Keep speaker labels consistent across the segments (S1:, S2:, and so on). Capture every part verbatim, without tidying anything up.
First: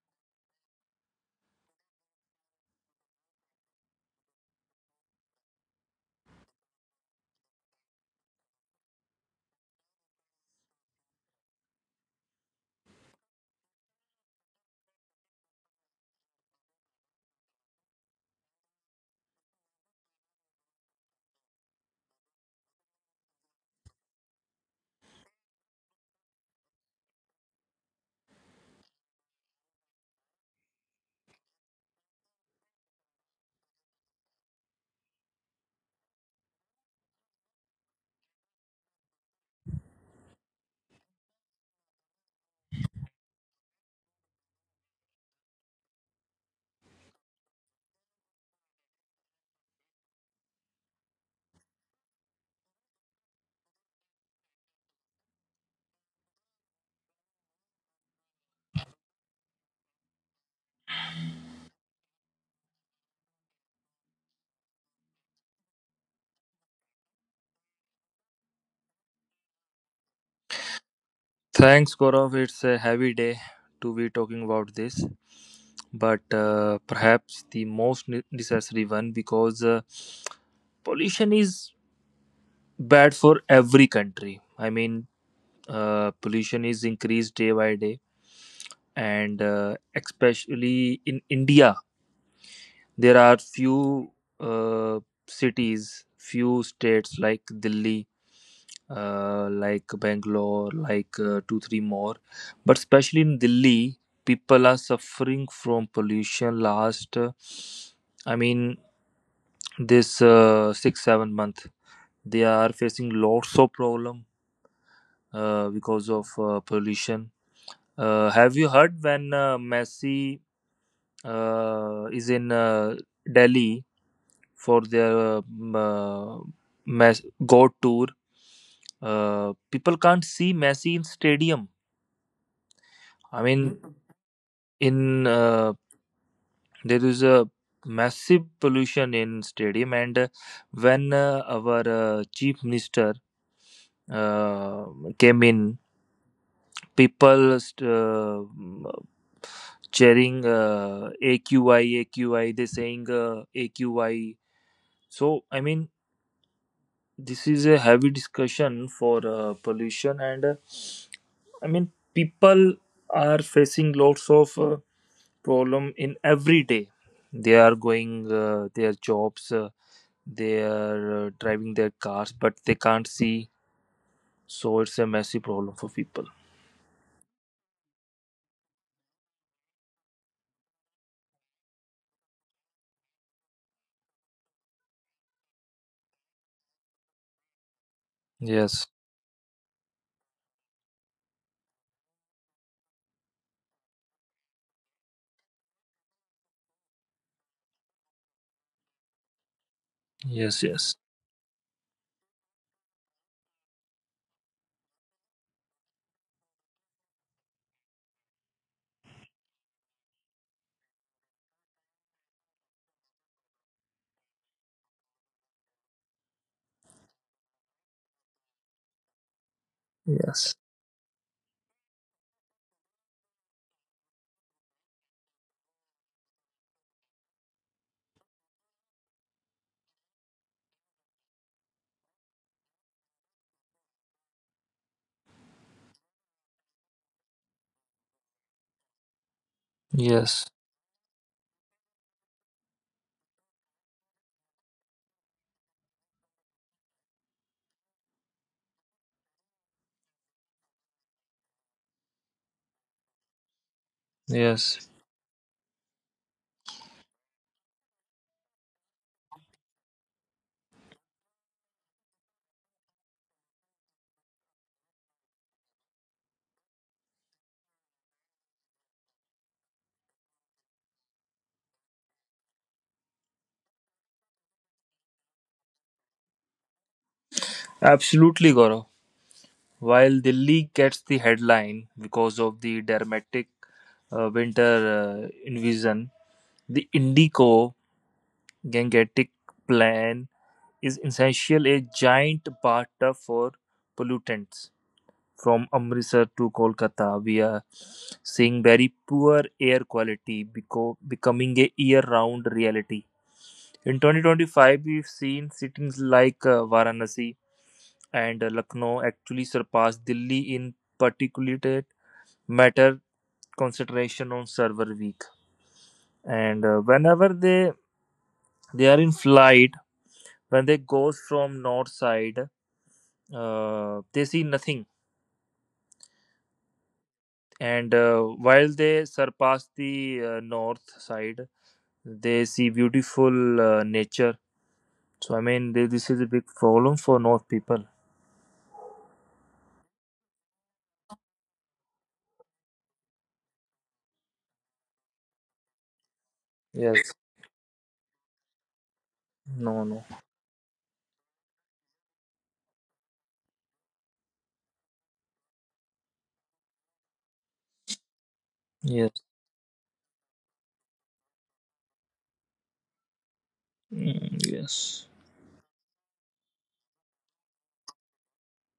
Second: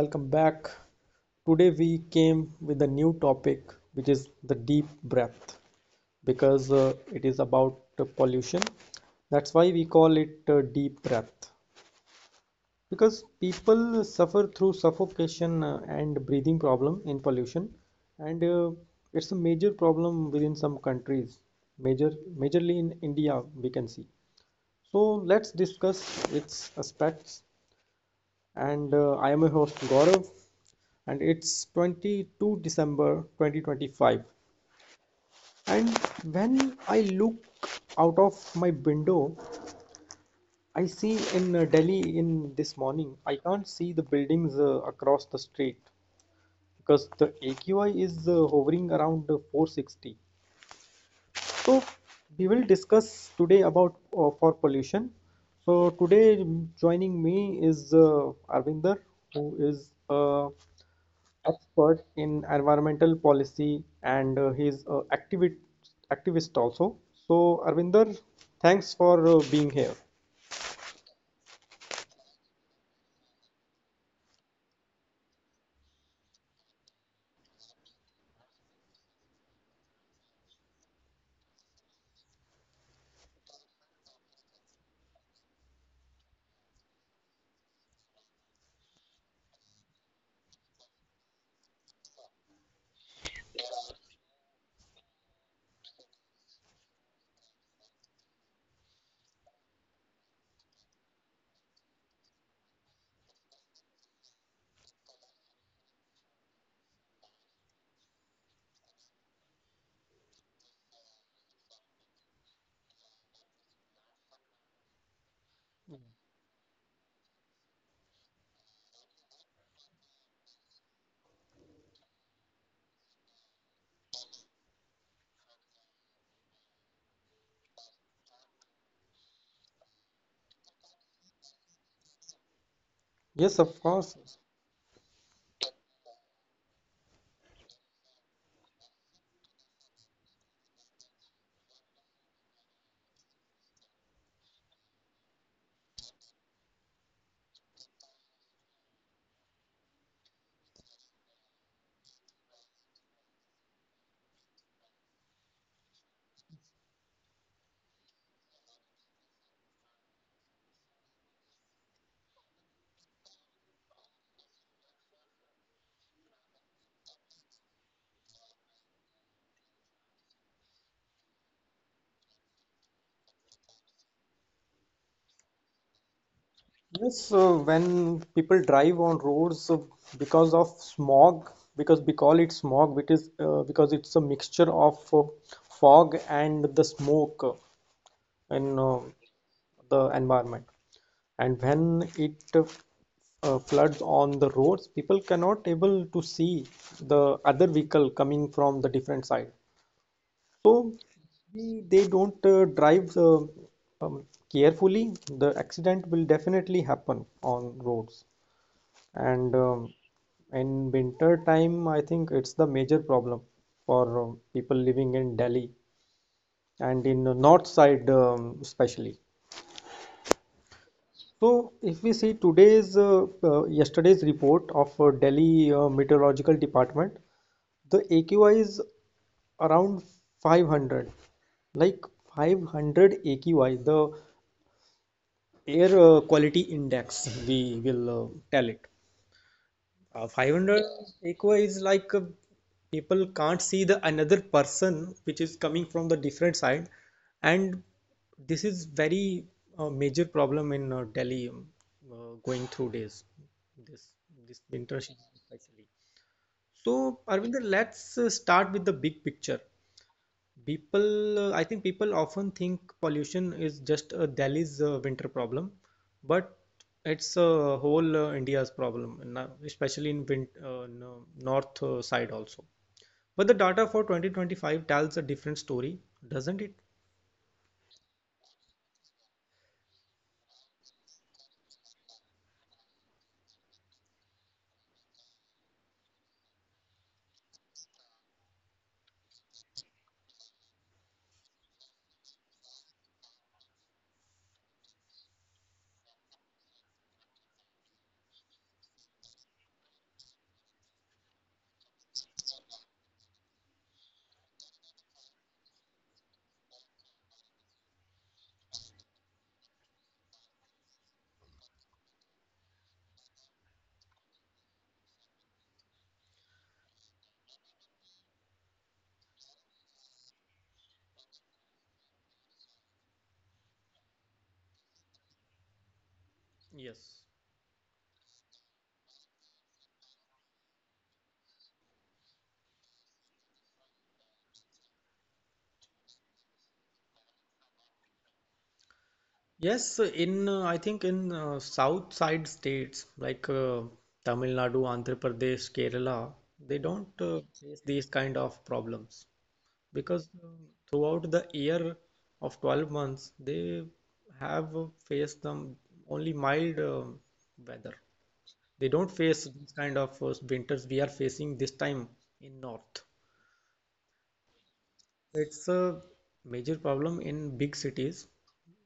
S1: welcome back. Today we came with a new topic which is the deep breath because uh, it is about uh, pollution. That's why we call it uh, deep breath because people suffer through suffocation uh, and breathing problem in pollution and uh, it's a major problem within some countries, major majorly in India we can see. So let's discuss its aspects and uh, I am your host Gaurav, and it's December twenty-second twenty twenty-five. And when I look out of my window, I see in uh, Delhi in this morning, I can't see the buildings uh, across the street because the A Q I is uh, hovering around uh, four hundred sixty. So we will discuss today about uh, for pollution. So today mm, joining me is uh, Arvinder, who is a uh, expert in environmental policy and uh, he's uh, activist activist also. So Arvinder, thanks for uh, being here.
S2: Thanks, Gaurav. It's a heavy day to be talking about this, but uh, perhaps the most ne- necessary one because uh, pollution is bad for every country. I mean, uh, pollution is increased day by day, and uh, especially in India. There are few uh, cities, few states like Delhi, uh, like Bangalore, like uh, two, three more. But especially in Delhi, people are suffering from pollution last, uh, I mean, this uh, six, seven month. They are facing lots of problem uh, because of uh, pollution. Uh, have you heard when uh, Messi uh, is in uh, Delhi? For their uh, uh, Mes- God tour. Uh, people can't see Messi in stadium.
S1: Yes,
S2: I
S1: of
S2: mean,
S1: course.
S2: in uh, there is a massive pollution in stadium, and uh, when uh, our uh, chief minister uh, came in, people st- uh, cheering uh, A Q I, A Q I. They saying uh, A Q I. So I mean, this is a heavy discussion for uh, pollution, and uh, I mean people are facing lots of uh, problem in every day. They are going uh, their jobs, uh, they are uh, driving their cars, but they can't see, so it's a messy problem for people.
S1: Yes, uh, when people drive on roads uh, because of smog, because we call it smog, which is uh, because it's a mixture of uh, fog and the smoke in uh,
S2: Yes,
S1: the environment. And when it uh, floods on the roads, people cannot able to see the other vehicle coming from the different side.
S2: yes,
S1: So
S2: yes,
S1: we, they don't uh, drive uh, um, carefully. The accident will definitely happen on roads. And um, in winter time, I think it's the major problem for uh, people living in Delhi and in the north side um, especially.
S2: yes,
S1: So, if we see today's uh, uh, yesterday's report of uh, Delhi uh, Meteorological Department, the A Q I is around five hundred, like five hundred A Q I, the air uh, quality index, we will uh, tell it. Uh,
S2: yes,
S1: five hundred equa is like uh, people can't see the another person which is coming from the different side, and this is very uh, major problem in uh, Delhi um, uh, going through days. this this winter
S2: yes.
S1: season especially. So, Arvinder, let's uh, start with the big picture. People, uh, I think people often think pollution is just a Delhi's uh, winter problem, but it's a whole uh, India's problem, and now- especially in win uh, no- north uh, side also. But the data for twenty twenty-five tells a different story, doesn't it?
S2: Absolutely, Gaurav. While Delhi gets the headline because of the dramatic uh, winter uh, invasion, the Indico Gangetic plan is essentially a giant bathtub for pollutants. From Amritsar to Kolkata, we are seeing very poor air quality beco- becoming a year-round reality. In twenty twenty-five, we've seen cities like uh, Varanasi and uh, Lucknow actually surpass Delhi in particulate matter concentration on server week. And uh, whenever they they are in flight, when they goes from north side, uh, they see nothing.
S1: Yes.
S2: And uh, while they surpass the uh, north side, they see beautiful uh, nature. So I mean th- this is a big problem for north people.
S1: Yes, in uh, I think in uh, south side states like uh, Tamil Nadu, Andhra Pradesh, Kerala, they
S2: Yes.
S1: don't uh, face these kind of problems.
S2: No, no.
S1: Because um, throughout the year of twelve months they have uh, faced them only mild um weather. They don't
S2: Yes.
S1: face this kind of uh, winters we are facing this time in north.
S2: Mm, yes.
S1: It's a major problem in big cities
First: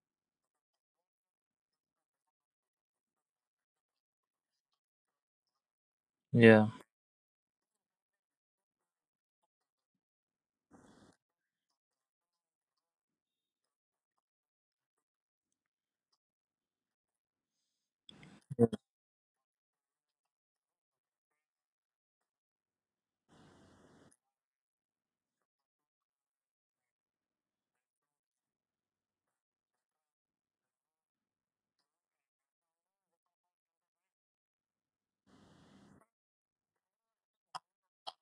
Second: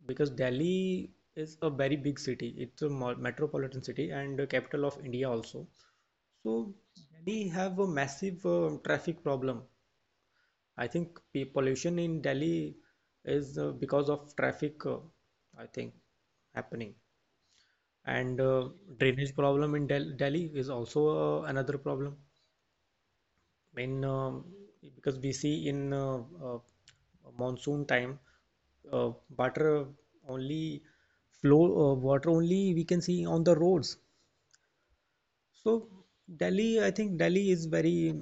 S1: because Delhi is a very big city. It's a mo- metropolitan city and the capital of India also. So
S2: Yeah.
S1: Delhi have a massive um traffic problem. I think pe- pollution in Delhi is uh, because of traffic, uh, I think, happening. And uh, drainage problem in Del Delhi is also uh, another problem. I mean, um, because we see in uh, uh, monsoon time, uh, water only flow, uh, water only we can see on the roads. So Delhi, I think Delhi is very,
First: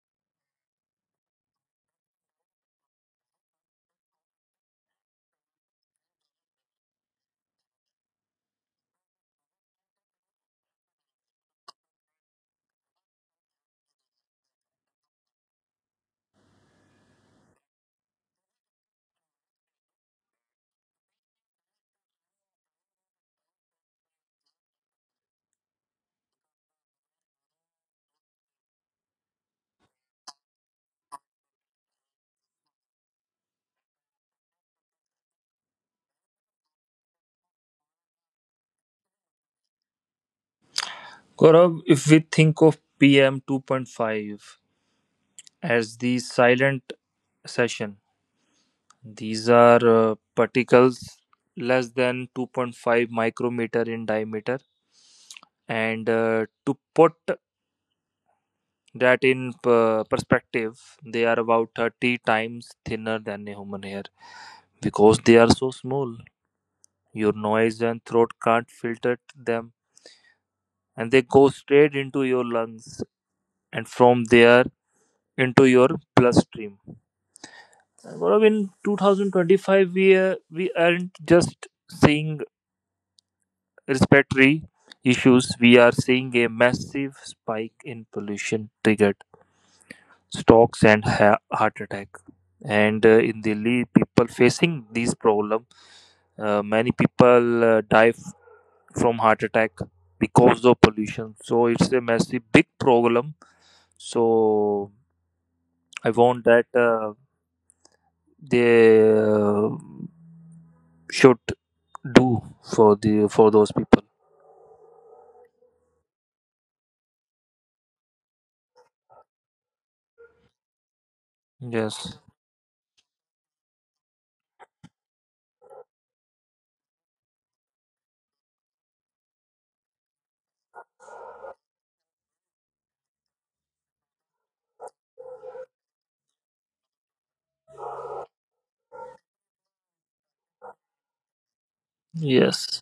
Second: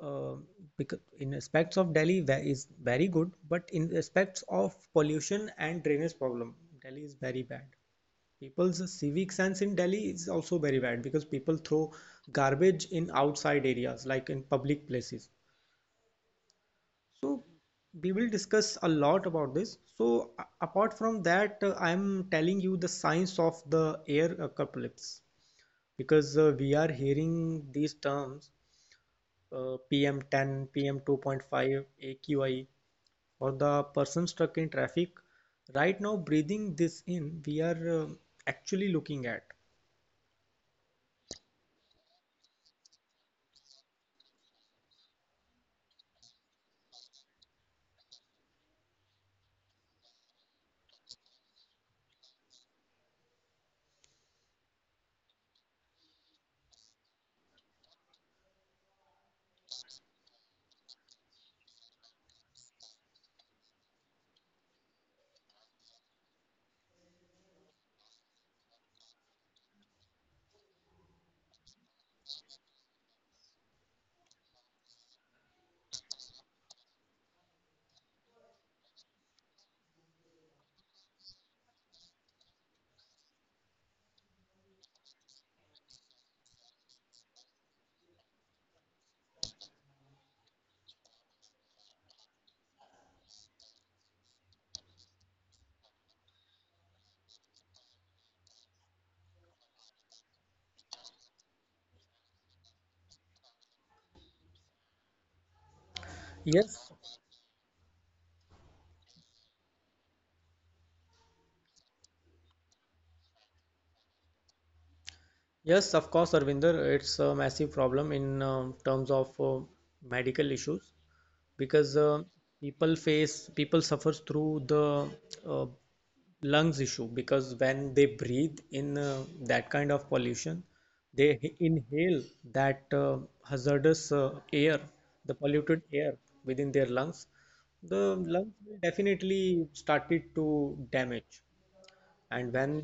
S1: uh, becau- in aspects of Delhi ve- is very good, but in aspects of pollution and drainage problem, Delhi is very bad. People's civic sense in Delhi is also very bad because people throw garbage in outside areas, like in public places. So we will discuss a lot about this. So a- apart from that, uh, I'm telling you the science of the air apocalypse because uh, we are hearing these terms uh, P M ten, P M two point five, A Q I, or the person stuck in traffic, right now breathing this in, we are uh, actually looking at.
S2: Gaurav, if we think of P M two point five as the silent session, these are uh, particles less than two point five micrometer in diameter, and uh, to put that in per- perspective, they are about thirty times thinner than a human hair. Because they are so small, your noise and throat can't filter them, and they go straight into your lungs, and from there into your bloodstream. And Gaurav, in twenty twenty-five we uh, we aren't just seeing respiratory issues, we are seeing a massive spike in pollution triggered strokes and ha- heart attack. And uh, in delhi people facing these problem, uh, many people uh, die f- from heart attack because of pollution. So it's a massive big problem. So I want that uh,
S1: Yes,
S2: they uh, should do for the for those people.
S1: yes, of course, Arvinder, it's a massive problem in um terms of uh, medical issues because uh,
S2: Yes,
S1: people face, people suffers through the uh, lungs issue, because when they breathe in uh, that kind of pollution they h- inhale that uh, hazardous uh, air, the polluted air within their lungs. The lungs will definitely started to damage, and when
S2: yes.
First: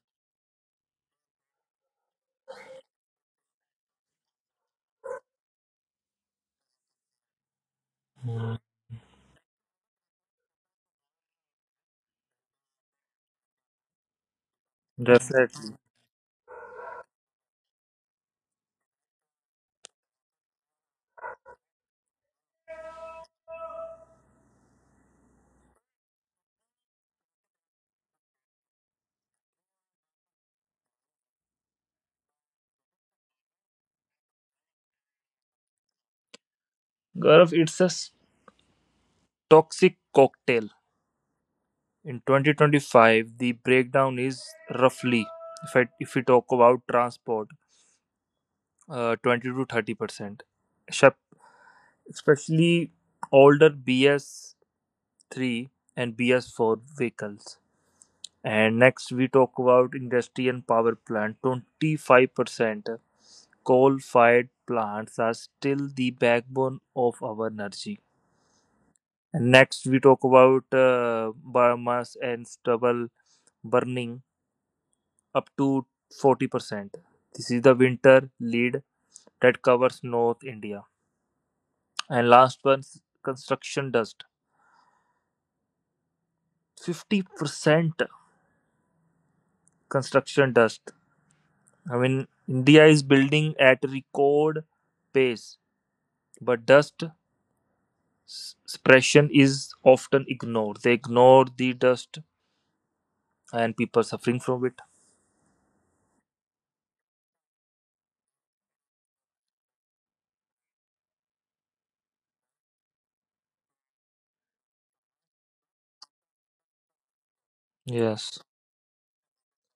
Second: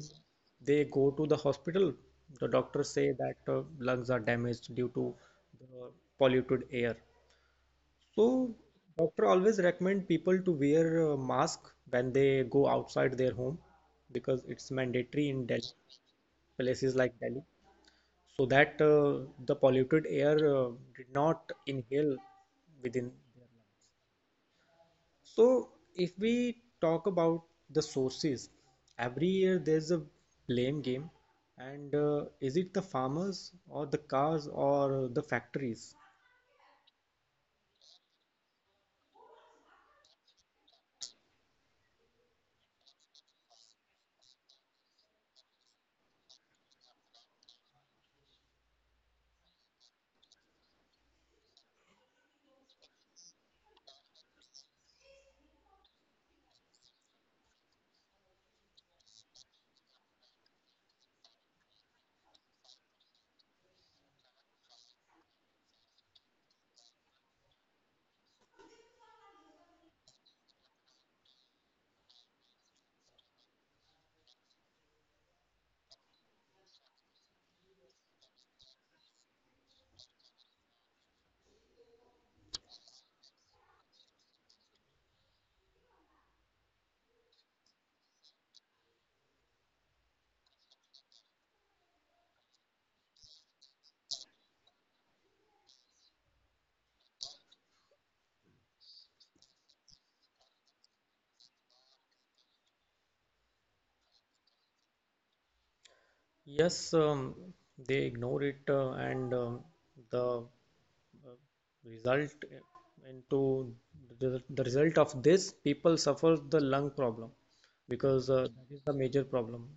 S1: they go to the hospital the doctors say that uh, lungs are damaged due to the polluted air. So,
S2: Mm,
S1: doctor always recommend people to wear a mask when they go outside their home, because it's mandatory in Delhi,
S2: definitely.
S1: places like Delhi, so that uh, the polluted air uh, did not inhale within. So, if we talk about the sources, every year there's a blame game, and uh, is it the farmers or the cars or the factories?
S2: Gaurav, it's a s- toxic cocktail. In twenty twenty-five, the breakdown is roughly, if I, if we talk about transport, uh, twenty to thirty percent, especially older B S three and B S four vehicles. And next we talk about industry and power plant, twenty-five percent. Coal fired plants are still the backbone of our energy. And next we talk about uh, biomass and stubble burning, up to forty percent. This is the winter lead that covers North India. And last one, construction dust. fifty percent construction dust. I mean, India is building at record pace, but dust suppression is often ignored. They ignore the dust and people suffering from it.
S1: Yes, um, they ignore it, uh, and um, the result into the, the result of this people suffer the lung problem, because
S2: Yes,
S1: uh, that is the major problem.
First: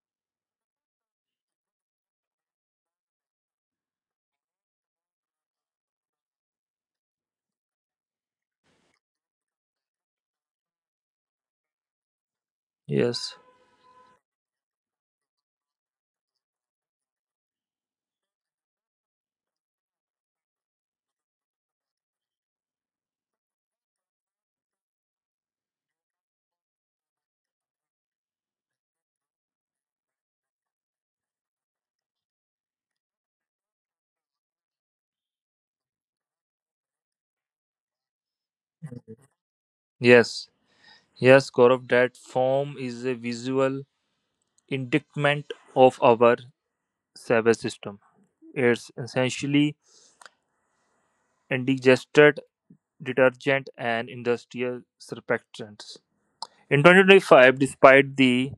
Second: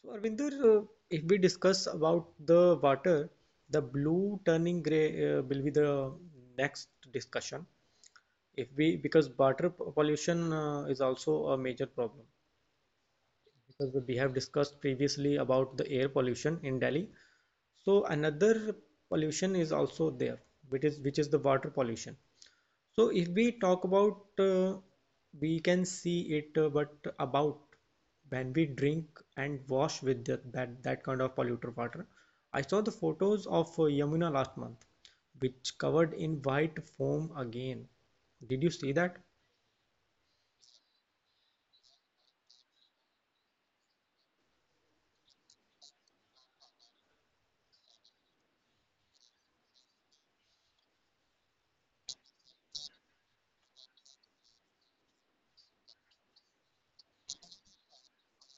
S1: So Arvinder, uh, if we discuss about the water, the blue turning gray uh, will be the next discussion, if we because water pollution uh, is also a major problem,
S2: yes,
S1: because we have discussed previously about the air pollution in Delhi. So another pollution is also there, which is which is the water pollution. So if we talk about, uh, we can see it, uh, but about when we drink and wash with that that, that kind of polluted water. I saw the photos of uh, Yamuna last month, which covered in white foam again. Did you see that?
S2: yes, yes, Gaurav, that form is a visual indictment of our service system. It's essentially indigested detergent and industrial surfactants. In twenty twenty-five, despite the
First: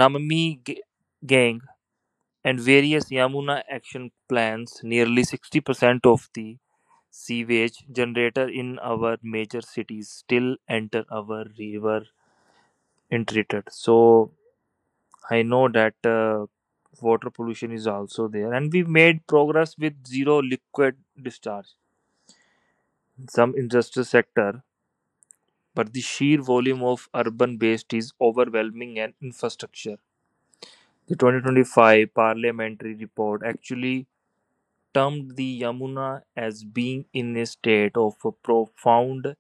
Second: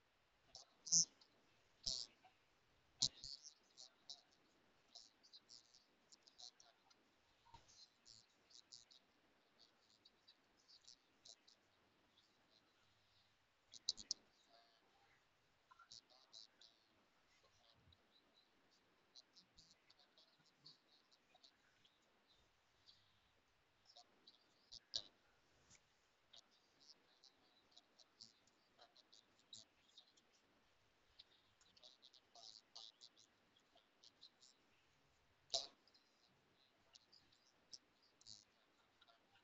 S2: Namami ga- gang and various Yamuna action plans, nearly sixty percent of the sewage generated in our major cities still enter our river untreated. So I know that uh, water pollution is also there, and we made progress with zero liquid discharge, some industrial sector, but the sheer volume of urban waste is overwhelming and infrastructure. The twenty twenty-five parliamentary report actually termed the Yamuna as being in a state of a profound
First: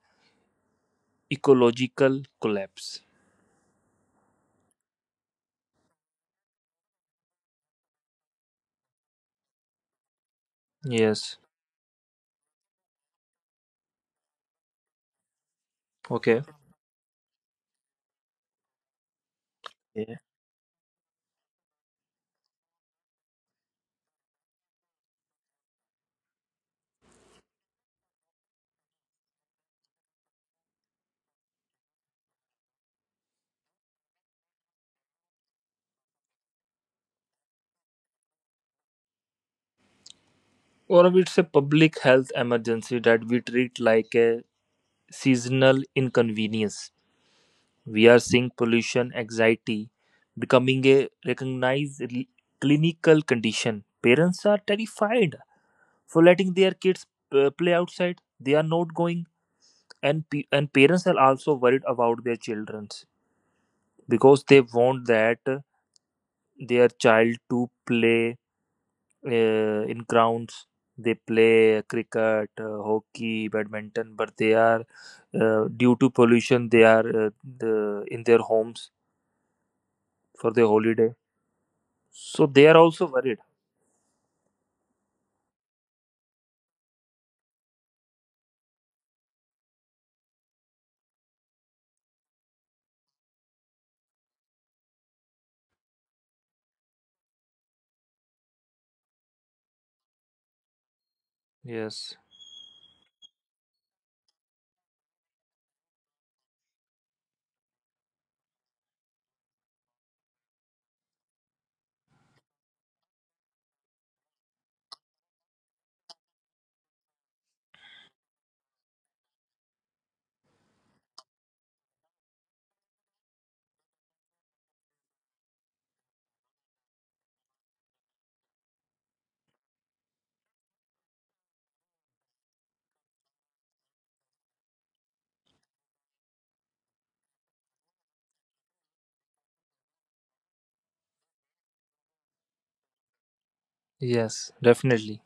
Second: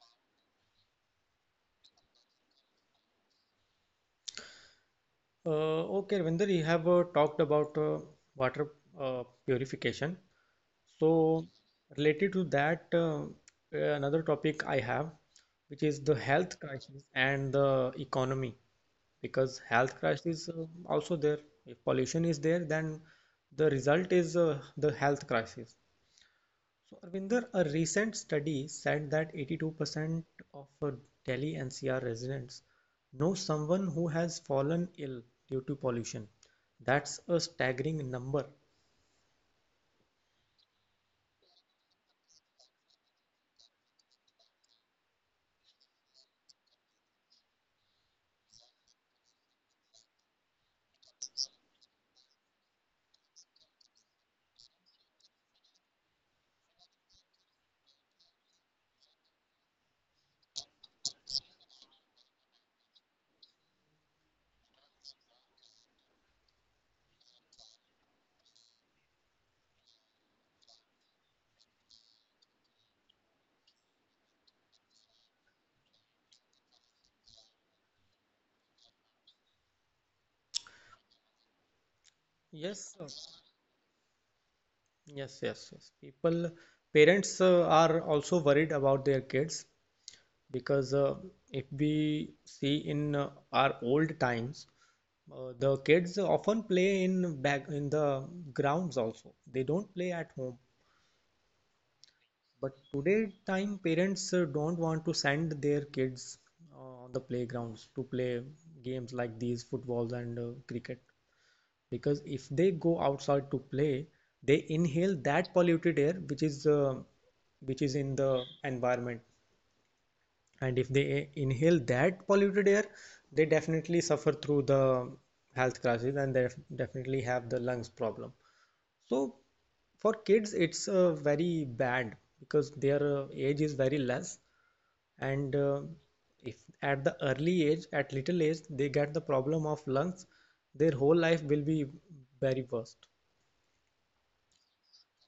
S2: ecological collapse.
S1: Uh, okay, Ravinder, you have uh, talked about uh, water uh, purification.
S2: Yes,
S1: So, related to that, uh, uh, another topic I have, which is the
S2: okay.
S1: health crisis and the economy, because health
S2: Yeah.
S1: crisis uh, also there. If pollution is there, then the result is uh, the health crisis. So, Arvinder, a recent study said that eighty-two percent of uh, Delhi N C R residents know someone who has fallen ill due to pollution. That's a staggering number.
S2: Or it's a public health emergency that we treat like a seasonal inconvenience. We are seeing pollution anxiety becoming a recognized l- clinical condition. Parents are terrified for letting their kids uh, play outside. They are not going, and pe- and parents are also worried about their childrens because they want that uh, their child to play uh, in grounds. They play cricket, uh, hockey, badminton, but they are uh, due to pollution. They are uh, the, in their homes for their holiday, so they are
S1: Yes,
S2: also
S1: sir.
S2: worried.
S1: Yes, yes, yes. People, parents uh, are also worried about their kids, because uh, if we see in uh, our old times, uh, the kids often play in back in the grounds also. They don't play at home.
S2: Yes,
S1: But today time, parents uh, don't want to send their kids uh, on the playgrounds to play games like these, footballs and uh, cricket. Because if they go outside to play they inhale that polluted air which is uh, which is in the environment, and if they inhale that polluted air they definitely suffer through the health crisis and they definitely have the lungs problem. So for kids it's uh, very bad, because their uh, age is very less, and uh, if at the early age at little age they get the problem of lungs, their whole life will be very worst.
S2: yes, definitely.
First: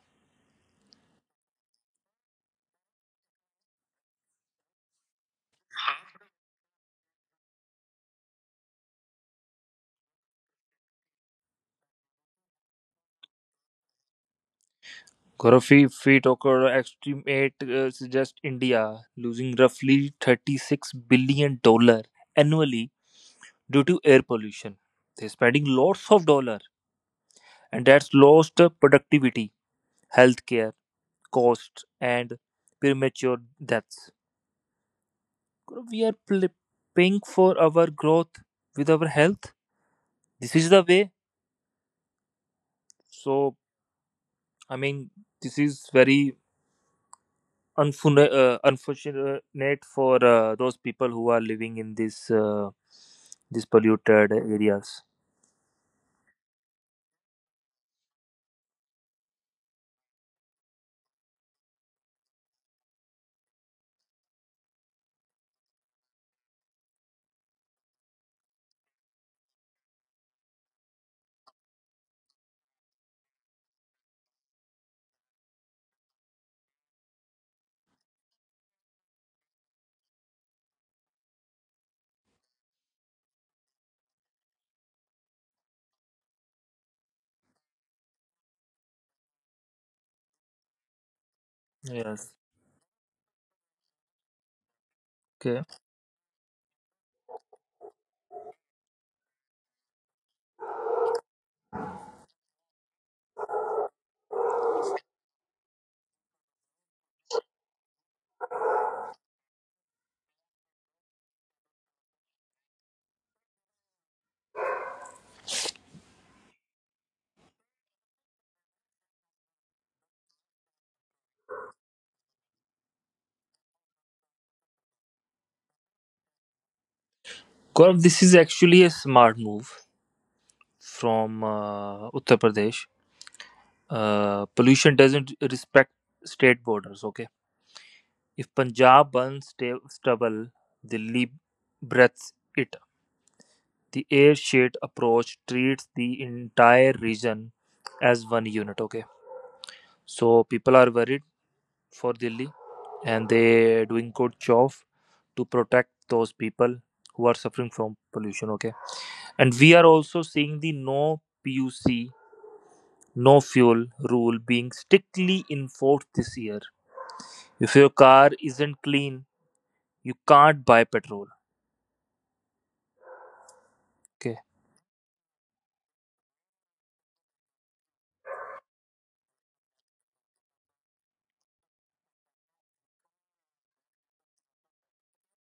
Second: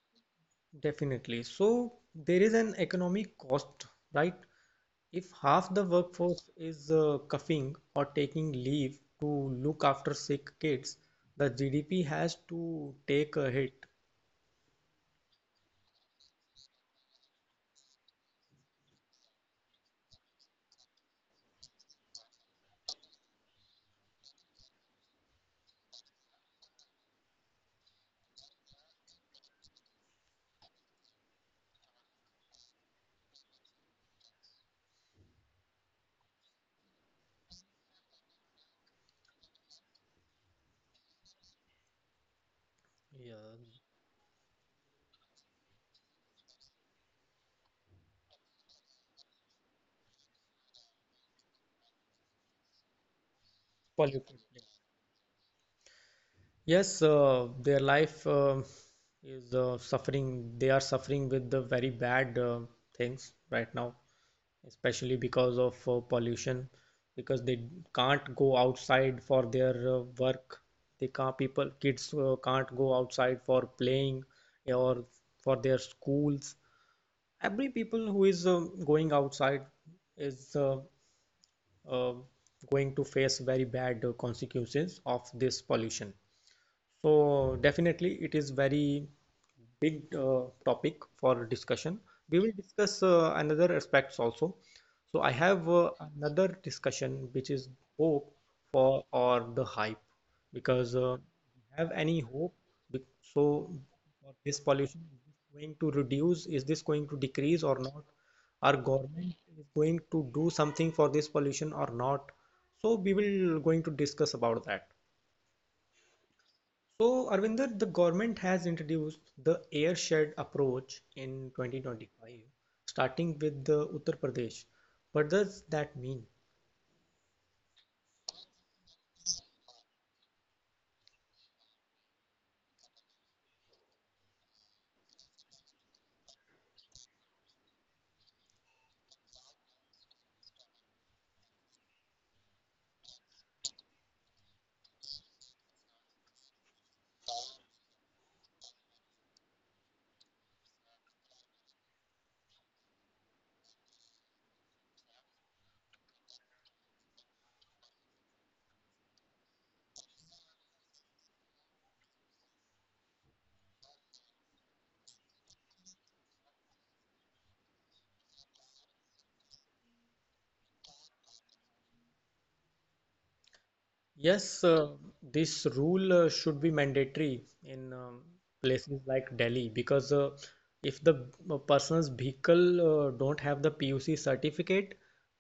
S1: Definitely. So there is an economic cost, right? If half the workforce is uh, coughing or taking leave to look after sick kids, the G D P has to take a hit.
S2: Gaddafi feat occurred estimate uh, suggest India losing roughly thirty-six billion dollar annually due to air pollution. They're spending lots of dollar, and that's lost uh, productivity, healthcare, costs and premature deaths. Gaurav, we are pl- paying for our growth with our health. This is the way.
S1: Yeah.
S2: So I mean this is very unfun- uh, unfortunate for uh, those people who are living in this uh, these polluted
S1: Positively.
S2: areas.
S1: Yes, uh, their life uh, is uh, suffering. They are suffering with the very bad uh, things right now, especially because of uh, pollution, because they can't go outside for their uh, work. They can't, people kids uh, can't go outside for playing or for their schools. Every people who is um going outside is uh, uh, going to face very bad uh, consequences of this pollution. So definitely it is very big uh, topic for discussion.
S2: Yes.
S1: We will discuss uh, another aspects also. So I
S2: Okay.
S1: have uh, another discussion which is hope for or the hype, because uh, we have any hope. So for this pollution, is this going to reduce? Is this going to decrease or not? Our government is going to do something for this pollution or not? So we will going to discuss about that. So, Arvinder, the government has introduced the air shared approach in twenty twenty-five, starting with the Uttar Pradesh. What does that mean?
S2: Gaurav, this is actually a smart move from uh, Uttar Pradesh. Uh, pollution doesn't respect state borders. Okay. If Punjab burns sta- stubble, Delhi breathes it. The air shade approach treats the entire region as one unit. Okay. So people are worried for Delhi, and they doing good job to protect those people who are suffering from pollution, okay. And we are also seeing the no P U C no fuel rule being strictly enforced this year. If your car isn't clean, you can't buy petrol. Okay.
S1: Yes, uh, this rule uh, should be mandatory in um, places like Delhi, because uh, if the uh, person's vehicle uh, don't have the P U C certificate,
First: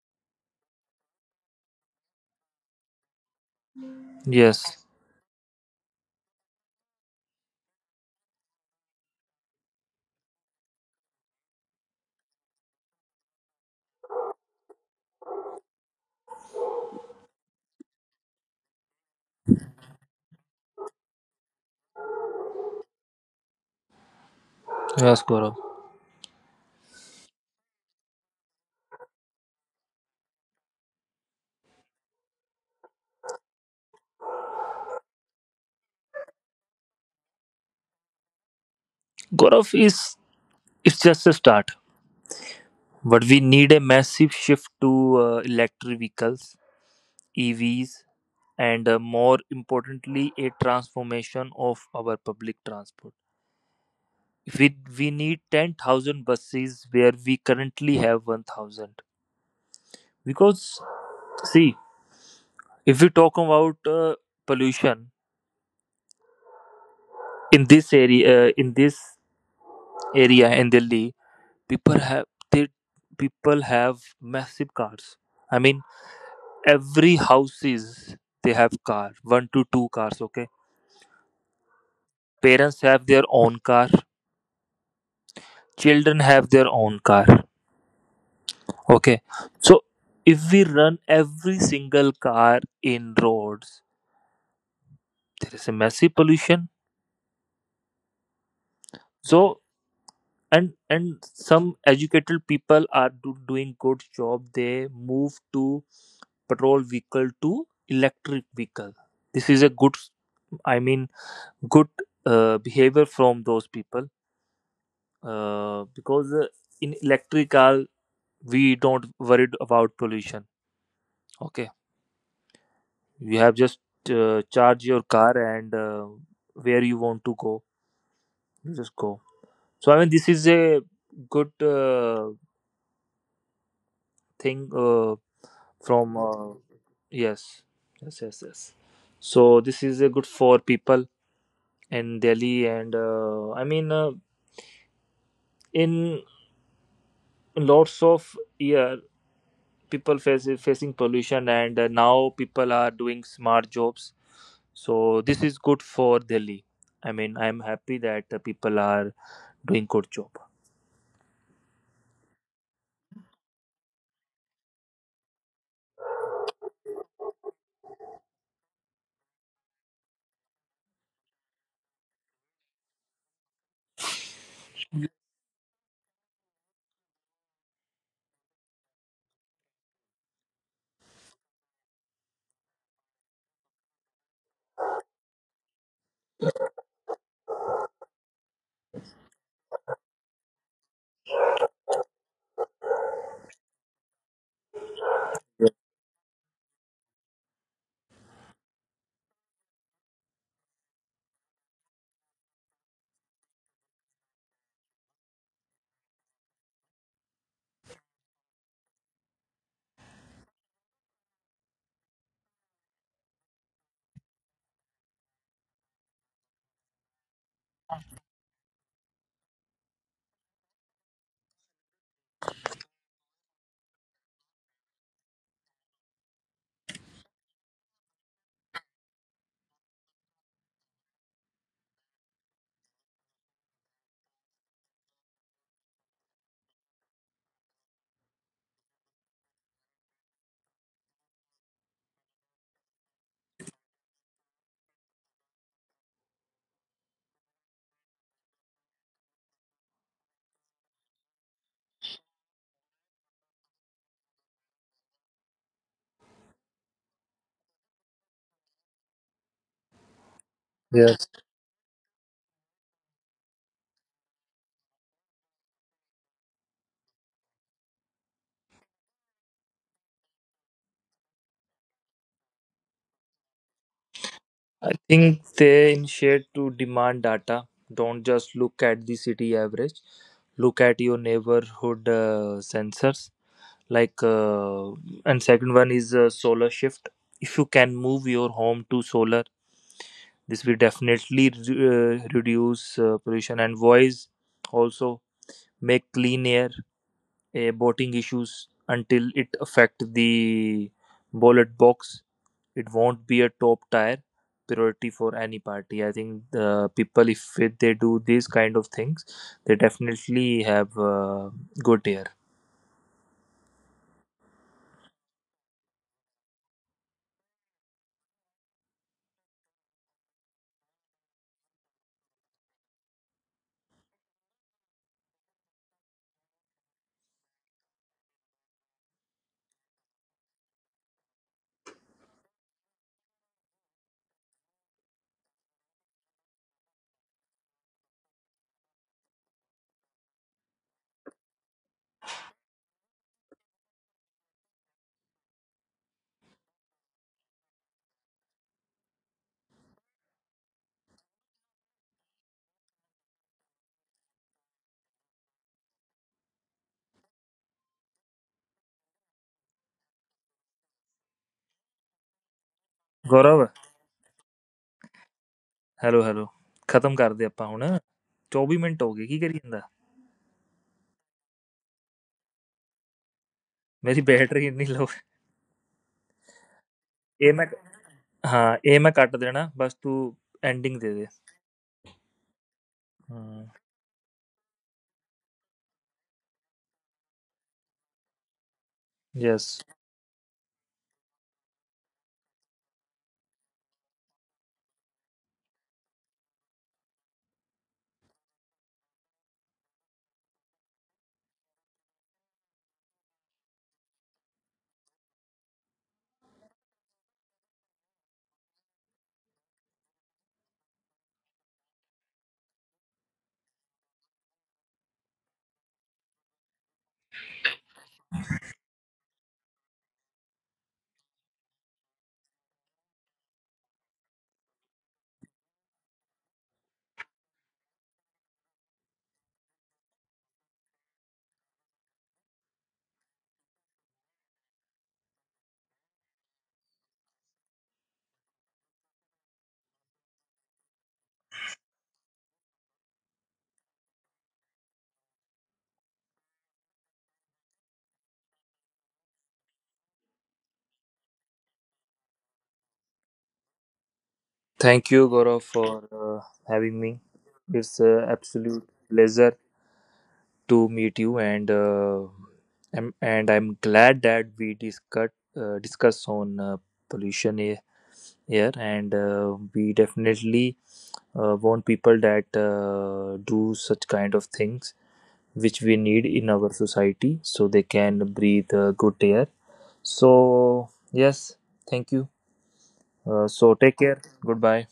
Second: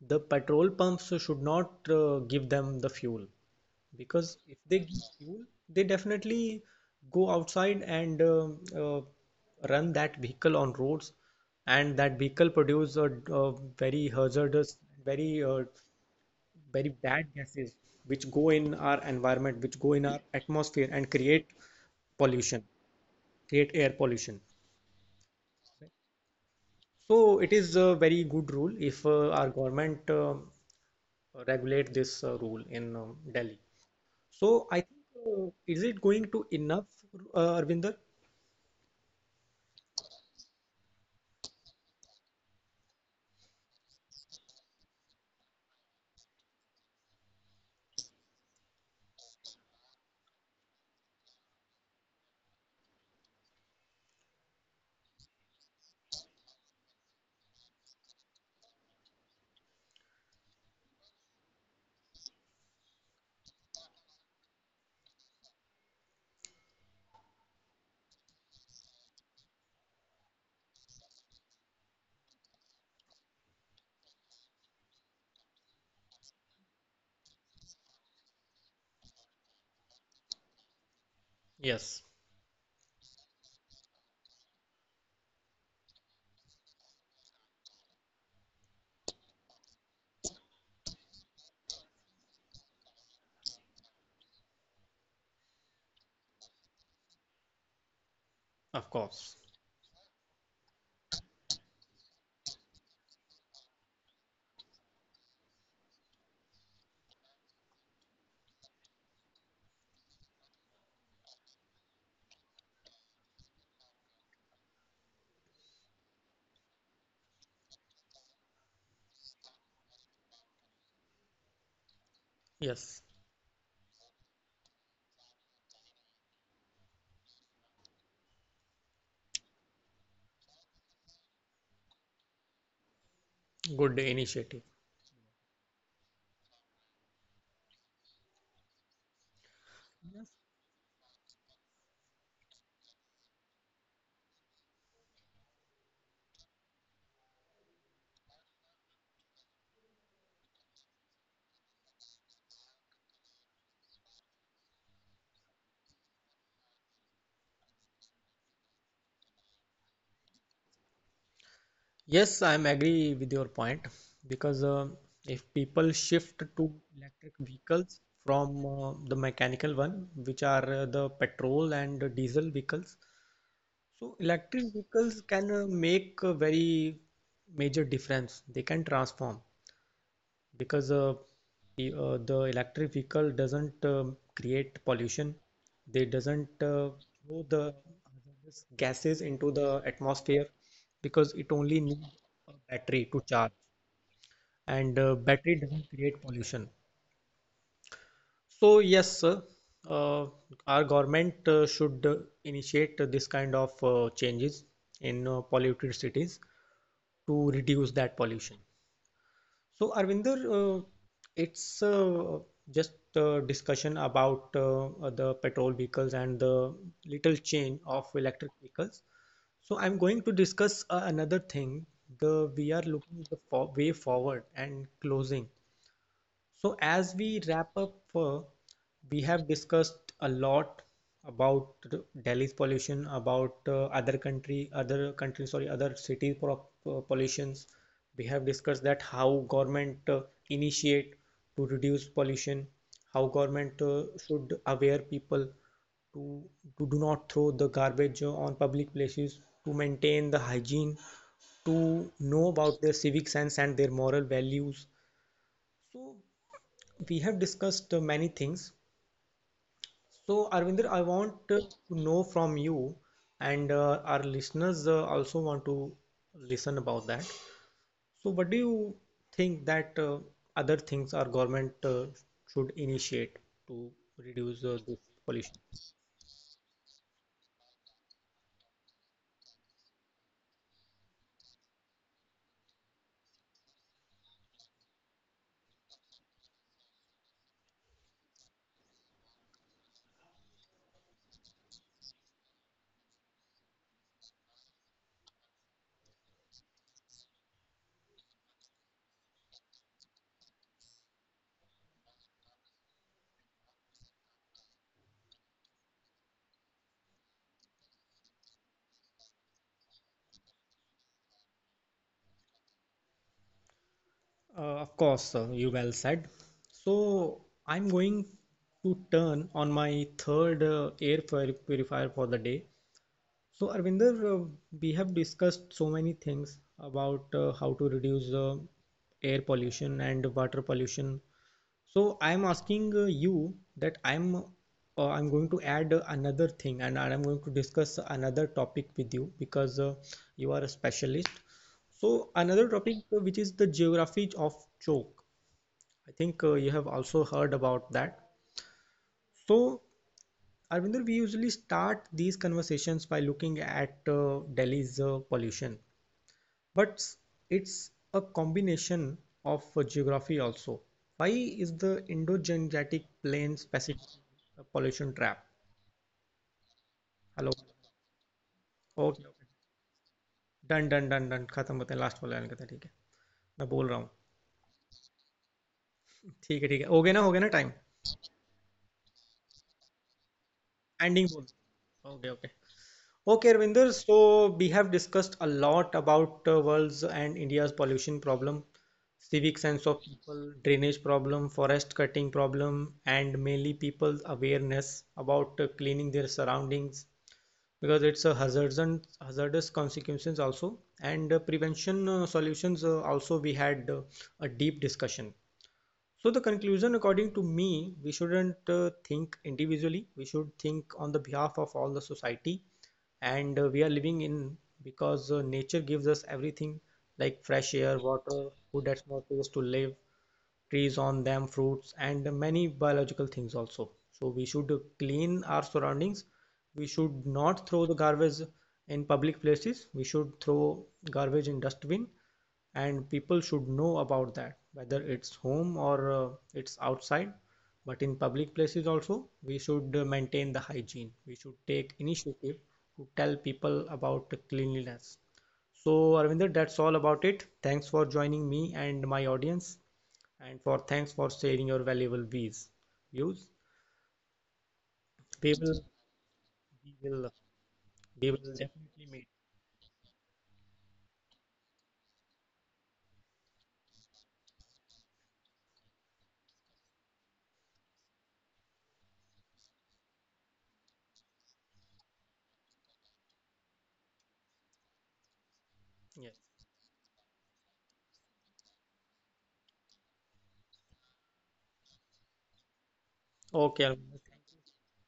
S1: the petrol pumps should not uh, give them the fuel. Because if
S2: Yes,
S1: they give fuel, they definitely go outside and um uh, run that vehicle on roads, and that vehicle produce a, a very hazardous, very uh, very bad gases which go in our environment, which go in our atmosphere and create pollution, create air pollution.
S2: yes. gaurav
S1: So it is a very good rule if uh, our government uh, regulate this uh, rule in um, Delhi. So I think uh, is it going to enough, uh, Arvinder?
S2: gaurav is it's just a start, but we need a massive shift to uh, electric vehicles, E Vs, and uh, more importantly, a transformation of our public transport. If we we need ten thousand buses where we currently have one thousand. Because see, if we talk about uh, pollution in this area, uh, in this area in Delhi, people have they people have massive cars. I mean, every houses they have car, one to two cars. Okay.
S1: Yes,
S2: Parents have their own car, children have their own car. Okay. So if we run every single car in roads, there is a massive pollution.
S1: of
S2: So
S1: course.
S2: and and some educated people are do, doing good job, they move to petrol vehicle to electric vehicle. This is a good, I mean, good uh, behavior from those people. Uh, because uh, in electric car we don't worried about pollution. Okay.
S1: Yes,
S2: You have just uh, charge your car, and uh, where you want to go, you just go. So I mean this is a good uh,
S1: good
S2: thing
S1: initiative.
S2: uh, from. Uh, yes, yes, yes, yes. So this is uh, good for people in delhi. And uh, I mean uh, in lots of year, people face, facing pollution. And uh, now people are doing smart jobs. So this is good for delhi. I mean I'm happy that uh, people are doing good job.
S1: Yes, I'm agree with your point because um if people shift to electric vehicles from uh, the mechanical one, which are uh, the petrol and diesel vehicles, so electric vehicles can uh, make a very major difference. They can transform because uh, the, uh, the electric vehicle doesn't um, create pollution. They doesn't uh, throw the hazardous gases into the atmosphere, because it only needs a battery to charge, and uh, battery doesn't create pollution. So yes, sir, uh, our government uh, should uh, initiate this kind of uh, changes in uh, polluted cities to reduce that pollution. So, Arvinder, uh, it's uh, just a discussion about uh, the petrol vehicles and the little chain of electric vehicles. So, I'm going to discuss uh, another thing. The we are looking the for way forward and closing. So, as we wrap up, uh, we have discussed a lot about Delhi's pollution, about uh, other country, other country, sorry, other city uh, pollutions. We have discussed that how government uh, initiate to reduce pollution, how government uh, should aware people to, to do not throw the garbage on public places, to maintain the hygiene, to know about their civic sense and their moral values. So we have discussed uh, many things. So, Arvinder, I
S2: Yes.
S1: want uh, to know from you, and uh, our listeners uh, also want to listen about that. So, what do you think that uh, other things our government uh, should initiate to reduce uh,
S2: I
S1: this
S2: think
S1: pollution?
S2: they initiate to demand data. Don't just look at the city average. Look at your neighborhood uh, sensors. Like, uh, and second one is uh, solar shift. If you can move your home to solar, this will definitely re- uh, reduce uh, pollution and voice. Also, make clean air a boating issues. Until it affect the ballot box, it won't be a top tier priority for any party. I think the people, if they do these kind of things, they definitely have uh, good year.
S1: Uh, of course, uh, you well said. So, I'm going to turn on my third uh, air pur- purifier for the day. So, Arvinder, uh, we have discussed so many things about uh, how to reduce uh, air pollution and water pollution. So, I'm asking uh, you that I'm uh, I'm going to add uh, another thing, and I'm going to discuss another topic with you because uh, you are a specialist. So, another topic uh, which is the geography of choke. I think uh, you have also heard about that. So, Arvinder, we usually start these conversations by looking at uh, Delhi's uh, pollution, but it's a combination of uh, geography also. Why is the Indo-Gangetic Plains
S2: Gaurav
S1: Pacific pollution trap?
S2: Hello hello खत्म कर दे
S1: Hello.
S2: ਆਪਾਂ ਹੁਣ ਚੌਵੀ minute ਹੋ
S1: Okay.
S2: ਗਏ ਕੀ
S1: Okay.
S2: ਕਰੀ ਜਾਂਦਾ
S1: Done, done, done, done. खत्म होते हैं लास्ट वाला लाइन का था ठीक है मैं बोल रहा हूँ
S2: ਮੇਰੀ ਬੈਟਰੀ ਇੰਨੀ ਲੋ
S1: ठीक है ठीक है हो गया ना हो गया ना
S2: ਇਹ ਮੈਂ
S1: टाइम
S2: ਹਾਂ ਇਹ ਮੈਂ ਕੱਟ ਦੇਣਾ ਬਸ ਤੂੰ ਐਂਡਿੰਗ ਦੇ
S1: एंडिंग
S2: ਦੇ
S1: बोल ओके ओके. Okay,
S2: ਹਮ
S1: Ravinder, so we have discussed a lot about uh, world's and India's pollution problem, civic
S2: yes
S1: sense of people, drainage problem, forest cutting problem, and mainly people's awareness about uh, cleaning their surroundings because it's a hazards and hazardous consequences also, and uh, prevention uh, solutions uh, also, we had uh, a deep discussion. So the conclusion, according to me, we shouldn't uh, think individually. We should think on the behalf of all the society, and uh, we are living in because uh, nature gives us everything like fresh air, water, food, that's more place to live, trees on them fruits and many biological things also. So we should clean our surroundings. We should not throw the garbage in public places. We should throw garbage in dustbin, and people should know about that whether it's home or uh, it's outside, but in public places also we should uh, maintain the hygiene. We should take initiative to tell people about cleanliness. So, Arvinder, that's all about it. Thanks for joining me and my audience, and for thanks for sharing your valuable views. Views.
S2: Thank you
S1: We
S2: Gaurav
S1: will
S2: for
S1: we
S2: having me
S1: will
S2: it's
S1: we will
S2: absolute
S1: definitely meet.
S2: Pleasure to meet you, and uh, I'm, and I'm glad that we discuss uh, discuss on uh, pollution he- here. And uh, we definitely uh, want people that uh, do such kind of things which we
S1: Yes.
S2: need in our society, so they can breathe uh, good air. So yes, thank you. Uh, so
S1: Okay.
S2: take care. Goodbye.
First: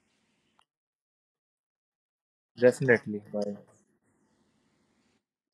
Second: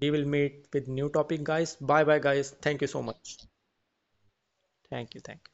S1: We will meet with new topic, guys. Bye bye, guys. Thank you so
S2: Definitely.
S1: much.
S2: Bye.
S1: Thank you. Thank you.